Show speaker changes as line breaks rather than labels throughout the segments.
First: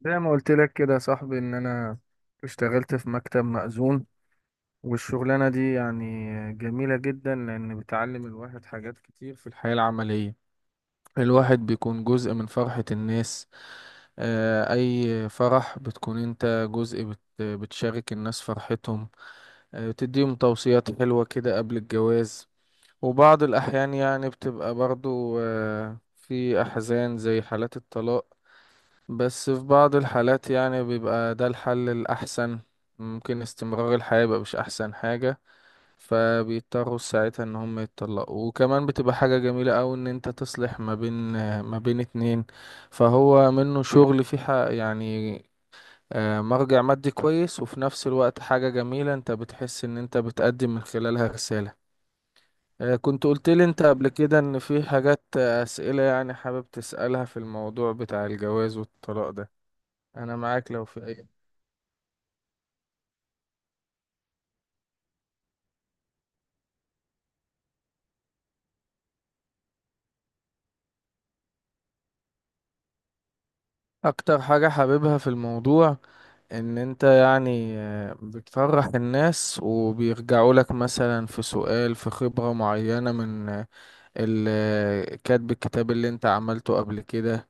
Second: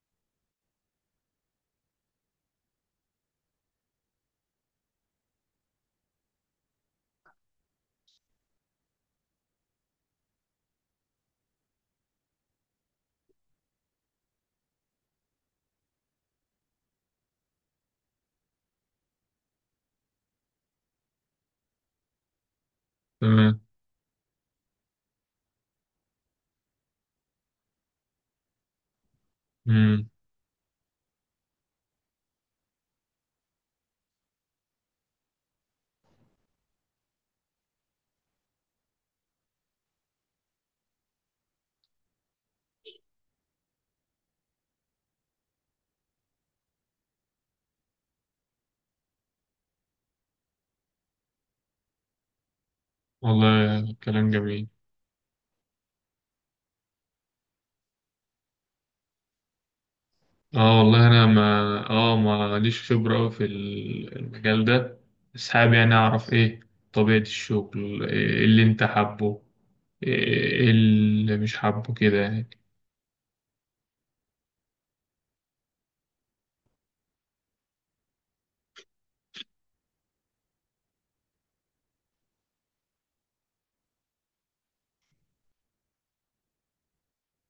زي ما قلت لك كده يا صاحبي ان انا اشتغلت في مكتب مأذون، والشغلانة دي يعني جميلة جدا لان بتعلم الواحد حاجات كتير في الحياة العملية. الواحد بيكون جزء من فرحة الناس. اي فرح بتكون انت جزء، بتشارك الناس فرحتهم. بتديهم توصيات حلوة كده قبل الجواز، وبعض
تمام.
الأحيان يعني بتبقى برضو في أحزان زي حالات الطلاق. بس في بعض
امم
الحالات يعني بيبقى ده الحل الأحسن، ممكن استمرار الحياة يبقى مش أحسن حاجة، فبيضطروا ساعتها إن هم يتطلقوا. وكمان بتبقى حاجة جميلة أوي إن أنت تصلح ما بين اتنين. فهو منه شغل في حق يعني، مرجع مادي كويس، وفي نفس الوقت حاجة جميلة أنت بتحس إن أنت بتقدم من خلالها رسالة. كنت قلت لي أنت
والله
قبل
كلام
كده إن
جميل.
في حاجات، أسئلة يعني حابب تسألها في الموضوع بتاع الجواز والطلاق ده. انا معاك
اه
لو
والله
في
انا
اي.
ما ليش خبره أوي في المجال ده، بس حابب يعني اعرف ايه طبيعه الشغل، إيه اللي انت حابه، إيه إيه اللي مش حابه كده يعني.
اكتر حاجة حاببها في الموضوع ان انت يعني بتفرح الناس، وبيرجعوا لك مثلا في سؤال في خبرة معينة من كاتب الكتاب اللي انت عملته قبل كده.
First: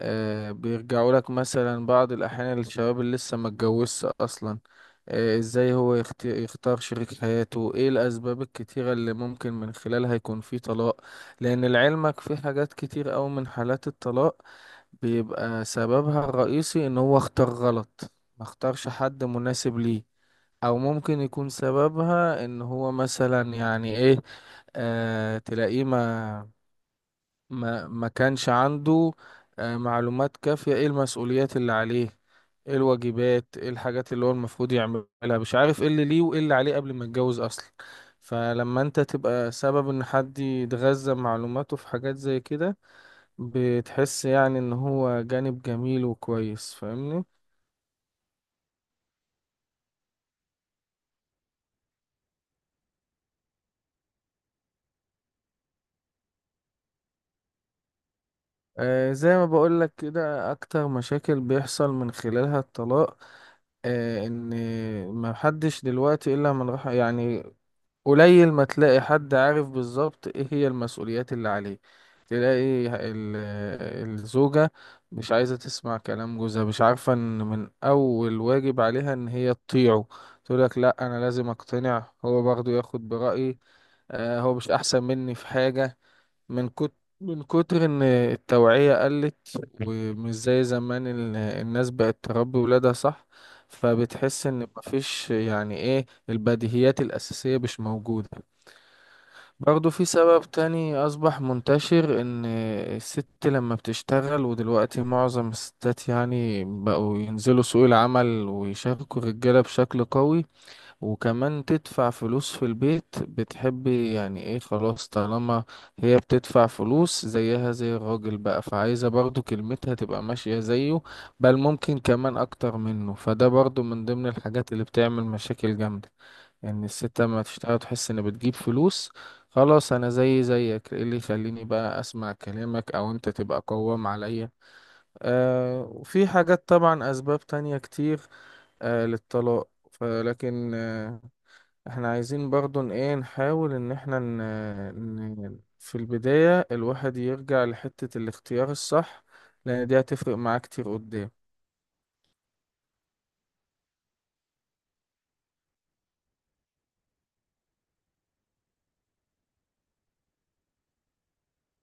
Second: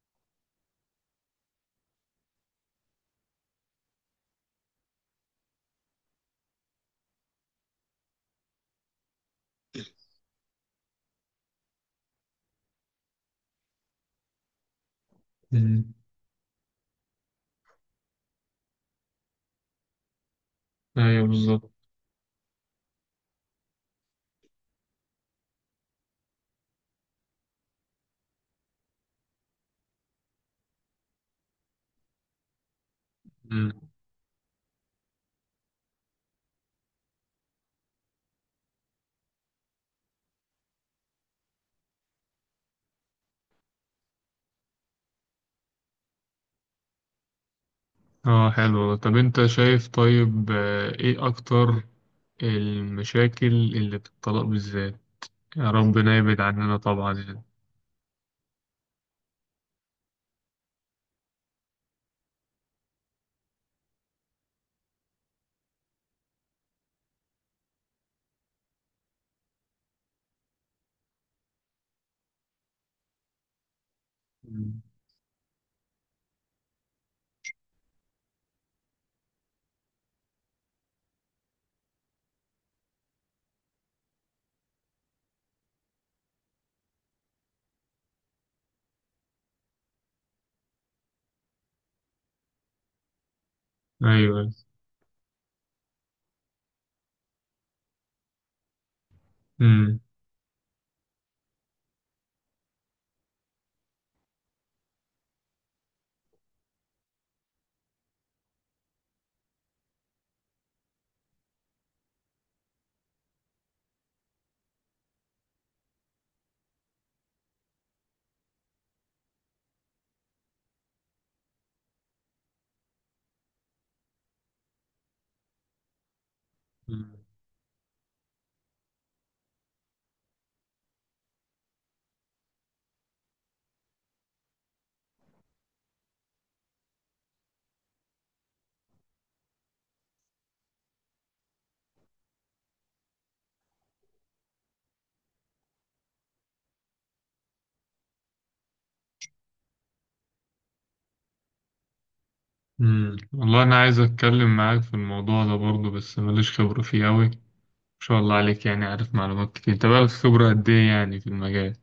بيرجعوا لك مثلا بعض الاحيان الشباب اللي لسه ما اتجوزش اصلا، ازاي هو يختار شريك حياته، ايه الاسباب الكتيرة اللي ممكن من خلالها يكون في طلاق. لان لعلمك في حاجات كتير اوي من حالات الطلاق بيبقى
امم
سببها الرئيسي ان هو اختار غلط، ما اختارش حد مناسب ليه. او ممكن
ايوه،
يكون
بالظبط.
سببها ان هو مثلا يعني ايه، تلاقيه ما كانش عنده معلومات كافية ايه المسؤوليات اللي عليه، ايه الواجبات، ايه
امم
الحاجات اللي هو المفروض يعملها، مش عارف ايه اللي ليه وايه اللي عليه قبل ما يتجوز اصلا. فلما انت تبقى سبب ان حد يتغذى معلوماته في حاجات زي كده، بتحس يعني ان هو جانب جميل وكويس، فاهمني؟
اه، حلو. طب انت شايف، طيب، ايه اكتر المشاكل اللي في الطلاق بالذات؟ يا ربنا يبعد عننا طبعا يعني.
زي ما بقولك كده اكتر مشاكل بيحصل من خلالها الطلاق، ان ما حدش دلوقتي الا من رحم، يعني قليل ما تلاقي حد عارف بالظبط ايه هي المسؤوليات اللي عليه. تلاقي ال- الزوجة
مم.
مش عايزة تسمع كلام جوزها، مش عارفة ان من اول واجب عليها ان هي تطيعه. تقولك لا، انا لازم اقتنع، هو برضه ياخد برأيي، هو مش احسن مني في حاجة. من كت... من كتر ان التوعية قلت ومش زي زمان، الناس بقت تربي ولادها صح. فبتحس
ايوه.
ان مفيش يعني ايه، البديهيات الاساسية مش موجودة. برضو
مم.
في سبب تاني اصبح منتشر، ان الست لما بتشتغل، ودلوقتي معظم الستات يعني بقوا ينزلوا سوق العمل ويشاركوا الرجالة بشكل قوي، وكمان تدفع فلوس في البيت، بتحبي يعني ايه خلاص، طالما هي بتدفع فلوس زيها زي الراجل بقى، فعايزة برضو كلمتها تبقى ماشية زيه، بل ممكن كمان اكتر منه. فده برضو من ضمن الحاجات اللي بتعمل مشاكل جامدة، ان يعني الست لما تشتغل تحس ان بتجيب فلوس، خلاص انا زي زيك، ايه اللي يخليني بقى اسمع كلامك او انت تبقى قوام عليا. وفي حاجات طبعا، اسباب تانية كتير للطلاق، فلكن احنا عايزين برضو ايه نحاول ان احنا في البداية الواحد يرجع لحتة الاختيار الصح، لان دي هتفرق معاه كتير قدام.
والله انا عايز اتكلم معاك في الموضوع ده برضه، بس ماليش خبرة فيه قوي، ما شاء الله عليك، يعني عارف معلومات كتير. انت بقالك خبرة قد ايه يعني في المجال؟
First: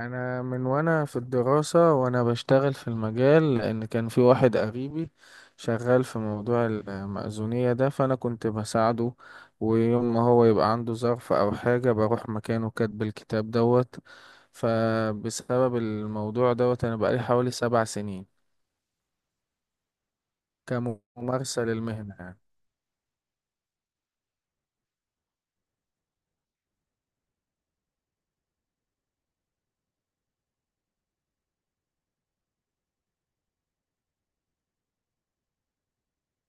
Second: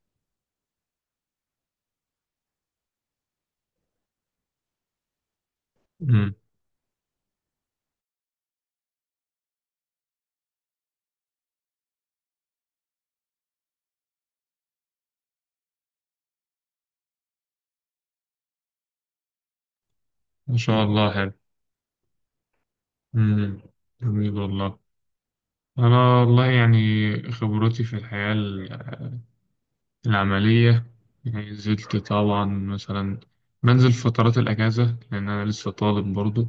انا من وانا في الدراسة وانا بشتغل في المجال، لان كان في واحد قريبي شغال في
امم
موضوع المأذونية ده، فانا كنت بساعده، ويوم ما هو يبقى عنده ظرف او حاجة بروح مكانه كاتب الكتاب دوت. فبسبب الموضوع دوت انا بقالي حوالي 7 سنين
ما شاء الله، حلو.
كممارسة للمهنة يعني.
امم جميل والله. انا والله يعني خبرتي في الحياة العملية، يعني نزلت طبعا. مثلا بنزل فترات الاجازة، لان انا لسه طالب برضه.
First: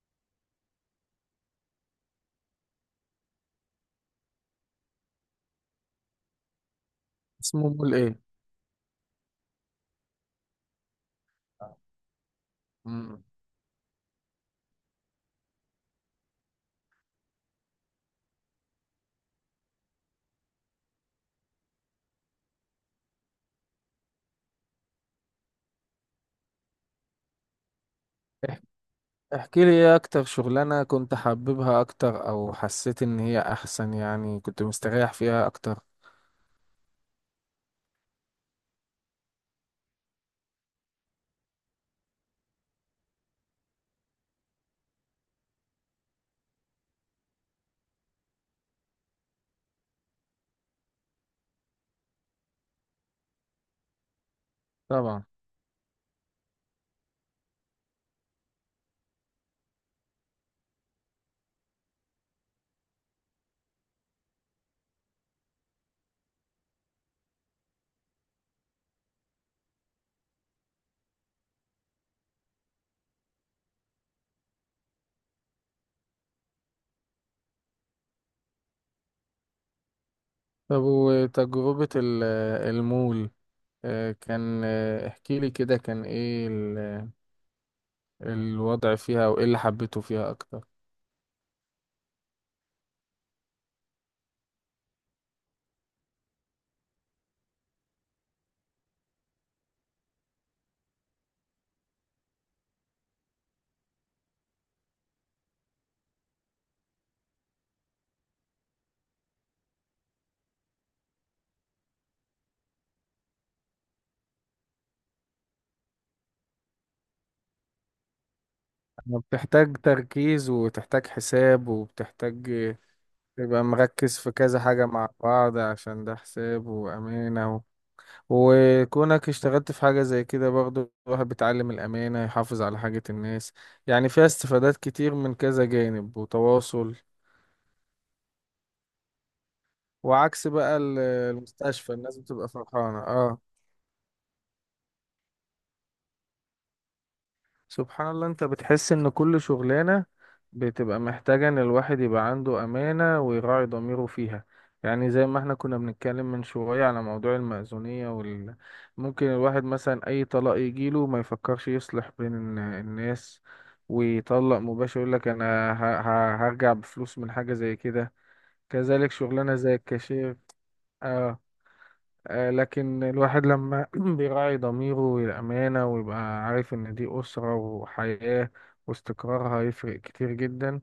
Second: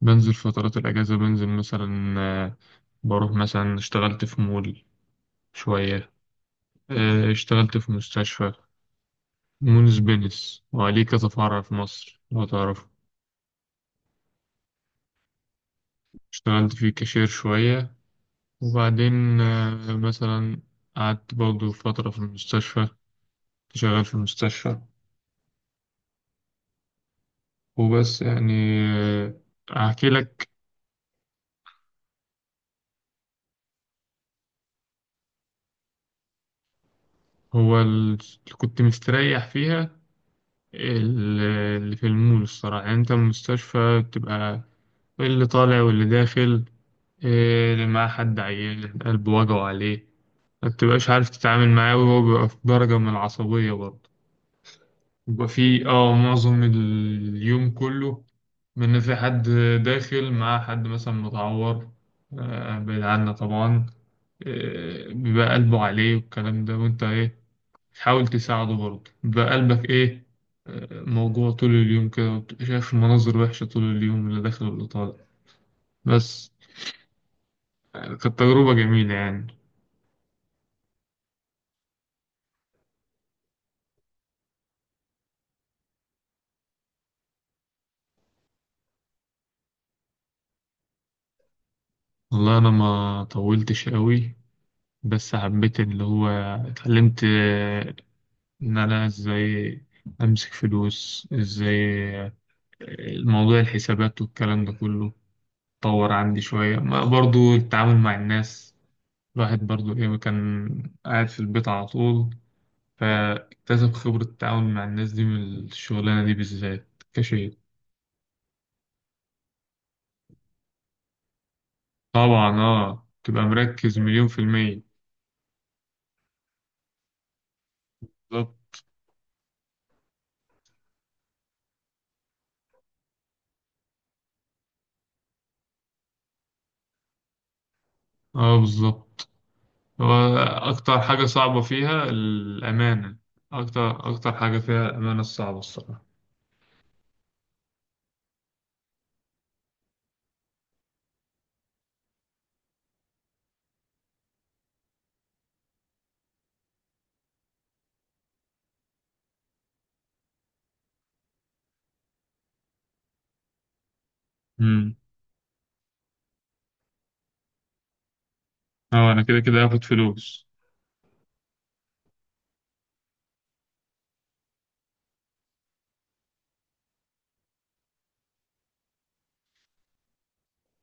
بنزل فترات الاجازة، بنزل مثلا، بروح مثلا، اشتغلت في مول شوية،
اسمه
اشتغلت في
مول ايه؟
مستشفى. مونس بينس، وعليه كذا فرع في مصر لو تعرفه.
مم.
اشتغلت فيه كاشير شوية، وبعدين مثلا قعدت برضه فترة في المستشفى، كنت شغال في المستشفى. وبس يعني.
إح-
آه،
احكي لي ايه
أحكي
اكتر
لك،
شغلانة كنت حاببها اكتر، او حسيت ان هي احسن يعني كنت مستريح فيها اكتر.
هو اللي كنت مستريح فيها ال- اللي في المول. الصراحة يعني أنت المستشفى بتبقى اللي طالع واللي داخل، اللي معاه حد عيان قلبه وجعه عليه، ما بتبقاش عارف تتعامل معاه، وهو بيبقى في درجة من العصبية برضه.
طبعا.
بيبقى في معظم اليوم كله، من في حد داخل مع حد مثلا متعور، بعيد عنا طبعا، بيبقى قلبه عليه والكلام ده، وانت ايه تحاول تساعده برضه، بيبقى قلبك ايه موجوع طول اليوم كده، وبتبقى شايف مناظر وحشة طول اليوم، اللي داخل واللي طالع. بس يعني كانت تجربة جميلة يعني.
طب وتجربة المول، كان احكي لي كده كان ايه الوضع فيها وايه اللي حبيته فيها اكتر.
والله أنا ما طولتش قوي، بس حبيت اللي هو اتعلمت، إن أنا إزاي أمسك فلوس إزاي، آه، الموضوع الحسابات والكلام ده كله اتطور عندي شوية، ما برضو التعامل مع الناس، الواحد برضو إيه كان قاعد في البيت على طول، فاكتسب خبرة التعامل مع الناس دي من الشغلانة دي بالذات كشيء.
أنا بتحتاج تركيز، وتحتاج حساب، وبتحتاج
طبعا، تبقى
تبقى
مركز
مركز
مليون
في
في
كذا
المية.
حاجة مع بعض، عشان ده حساب وأمانة.
بالظبط.
وكونك اشتغلت في حاجة زي كده برضه الواحد بيتعلم الأمانة، يحافظ على حاجة الناس، يعني فيها استفادات كتير من كذا جانب وتواصل.
اه بالظبط. هو
وعكس بقى
أكتر حاجة صعبة
المستشفى
فيها
الناس بتبقى فرحانة
الأمانة، أكتر أكتر حاجة فيها الأمانة الصعبة، الصراحة.
سبحان الله، انت بتحس ان كل شغلانة بتبقى محتاجة ان الواحد يبقى عنده امانة ويراعي ضميره فيها. يعني زي ما احنا كنا بنتكلم من شوية على موضوع المأذونية ممكن الواحد مثلا اي طلاق يجيله ما يفكرش يصلح بين الناس، ويطلق
أمم
مباشر، يقول لك انا هرجع بفلوس من حاجة زي كده. كذلك
أه، أنا كده
شغلانة
كده
زي
هاخد
الكاشير.
فلوس.
آه. لكن الواحد لما بيراعي ضميره والأمانة، ويبقى عارف إن دي أسرة وحياة واستقرارها هيفرق كتير جدا،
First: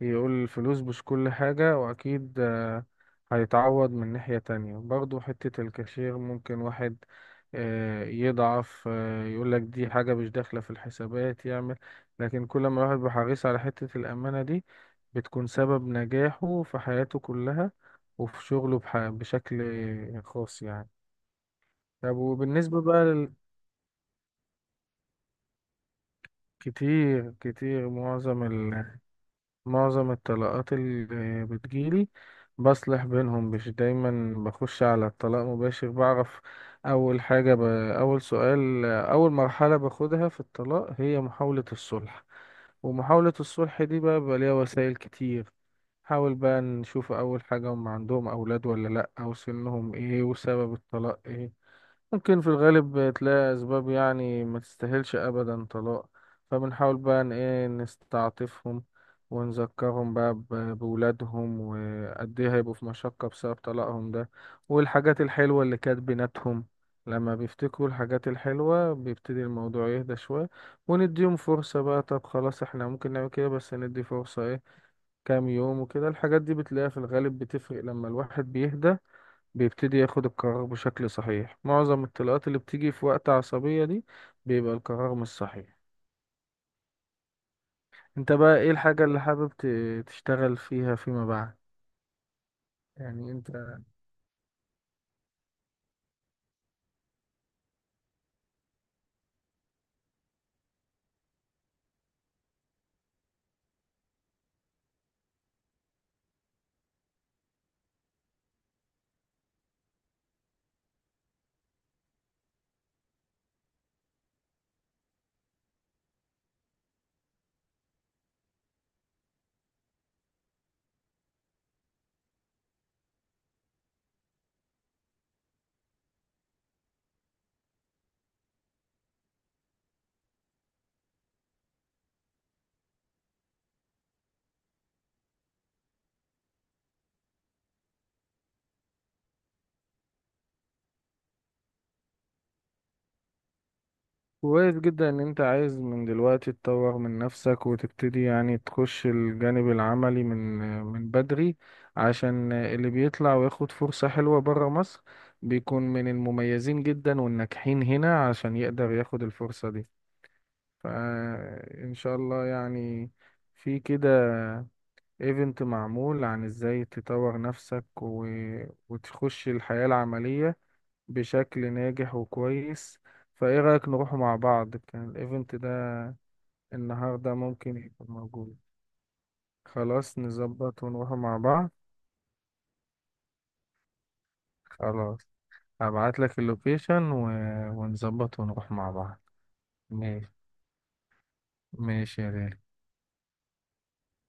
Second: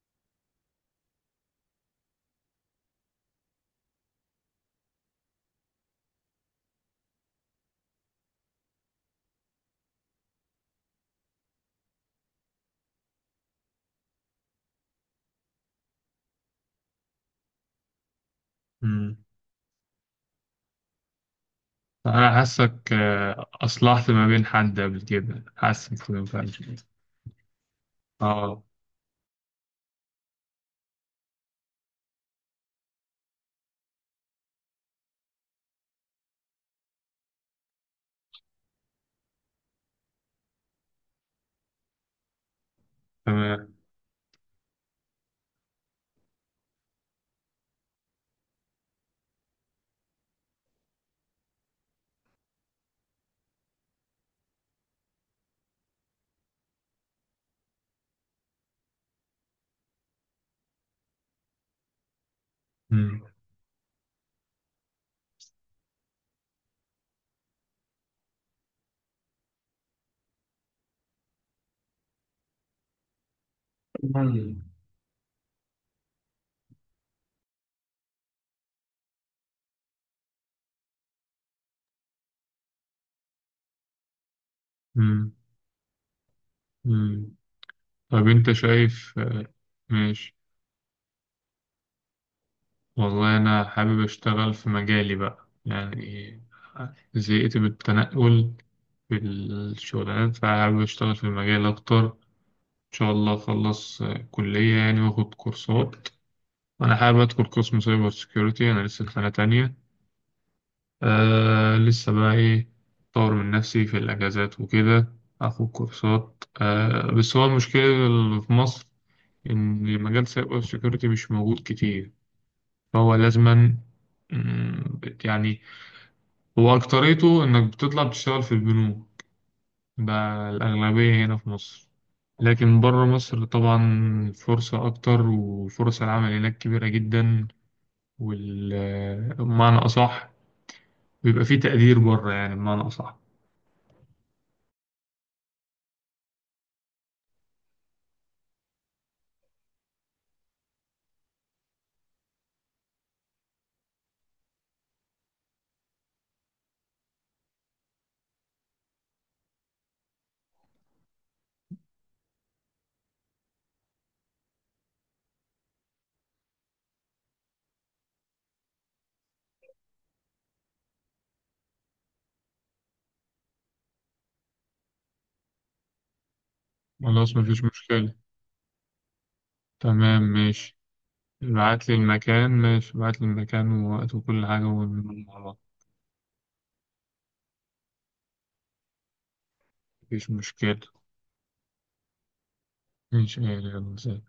يقول الفلوس مش كل حاجة، وأكيد هيتعوض من ناحية تانية. برضو حتة الكاشير ممكن واحد يضعف، يقولك دي حاجة مش داخلة في الحسابات، يعمل. لكن كل ما الواحد بيحرص على حتة الأمانة دي، بتكون سبب نجاحه في حياته كلها وفي شغله
أمم
بشكل خاص يعني. طب
أنا
وبالنسبة
حاسك،
بقى
أصلحت ما بين حد قبل كده، حاسك كده فعلا.
كتير كتير، معظم
أه،
معظم الطلاقات اللي بتجيلي بصلح بينهم، مش دايما بخش على الطلاق مباشر، بعرف أول حاجة أول سؤال، أول مرحلة باخدها في الطلاق هي محاولة الصلح. ومحاولة
تمام.
الصلح دي بقى ليها وسائل كتير. حاول بقى نشوف أول حاجة، هم عندهم أولاد ولا لأ، أو سنهم إيه، وسبب الطلاق إيه. ممكن في الغالب تلاقي أسباب يعني ما تستاهلش أبدا طلاق. فبنحاول بقى إن إيه نستعطفهم، ونذكرهم بقى بولادهم، وقد إيه هيبقوا في
أمم
مشقة بسبب طلاقهم ده، والحاجات الحلوة اللي كانت بيناتهم. لما بيفتكروا الحاجات الحلوة بيبتدي الموضوع يهدى شوية، ونديهم فرصة. بقى طب خلاص إحنا ممكن نعمل كده، بس ندي فرصة
مم.
إيه، كام يوم وكده. الحاجات دي بتلاقيها في الغالب بتفرق، لما الواحد بيهدى بيبتدي ياخد القرار بشكل صحيح. معظم الطلقات اللي بتيجي في وقت عصبية دي بيبقى القرار مش
أمم
صحيح.
أمم. طب
انت
أنت
بقى ايه الحاجة
شايف.
اللي حابب
ماشي.
تشتغل فيها فيما بعد؟ يعني
والله أنا
انت،
حابب أشتغل في مجالي بقى يعني، زهقت من التنقل في الشغلانات، فحابب أشتغل في المجال أكتر. إن شاء الله أخلص كلية يعني، وآخد كورسات. أنا حابب أدخل قسم سايبر سيكيورتي، أنا لسه في سنة تانية. آه، لسه بقى إيه، أطور من نفسي في الأجازات وكده، آخد كورسات. بس هو المشكلة اللي في مصر إن مجال سايبر سيكيورتي مش موجود كتير، فهو لازما. مم، يعني هو أكتريته إنك بتطلع تشتغل في البنوك، ده الأغلبية هنا في مصر. لكن بره مصر طبعا فرصة أكتر، وفرص العمل هناك كبيرة جدا، والمعنى أصح بيبقى فيه تقدير بره، يعني بمعنى أصح.
كويس جدا ان انت عايز من دلوقتي تطور من نفسك وتبتدي يعني تخش الجانب العملي من من بدري، عشان اللي بيطلع وياخد فرصة حلوة برا مصر بيكون من المميزين جدا والناجحين هنا عشان يقدر ياخد الفرصة دي. فإن شاء الله يعني، في كده ايفنت معمول عن ازاي تطور نفسك وتخش الحياة العملية بشكل ناجح وكويس. فايه رأيك نروح مع بعض، كان الايفنت ده النهاردة
خلاص، مفيش
ممكن يكون
مشكلة.
موجود؟ خلاص
تمام، ماشي.
نظبط ونروح مع بعض.
ابعت لي المكان، ماشي، ابعت لي المكان ووقت وكل حاجة
خلاص
ونقول مع بعض.
هبعت لك اللوكيشن ونظبط ونروح مع بعض.
مفيش
ماشي.
مشكلة.
ماشي يا غالي.
إن شاء الله، يلا، سلام.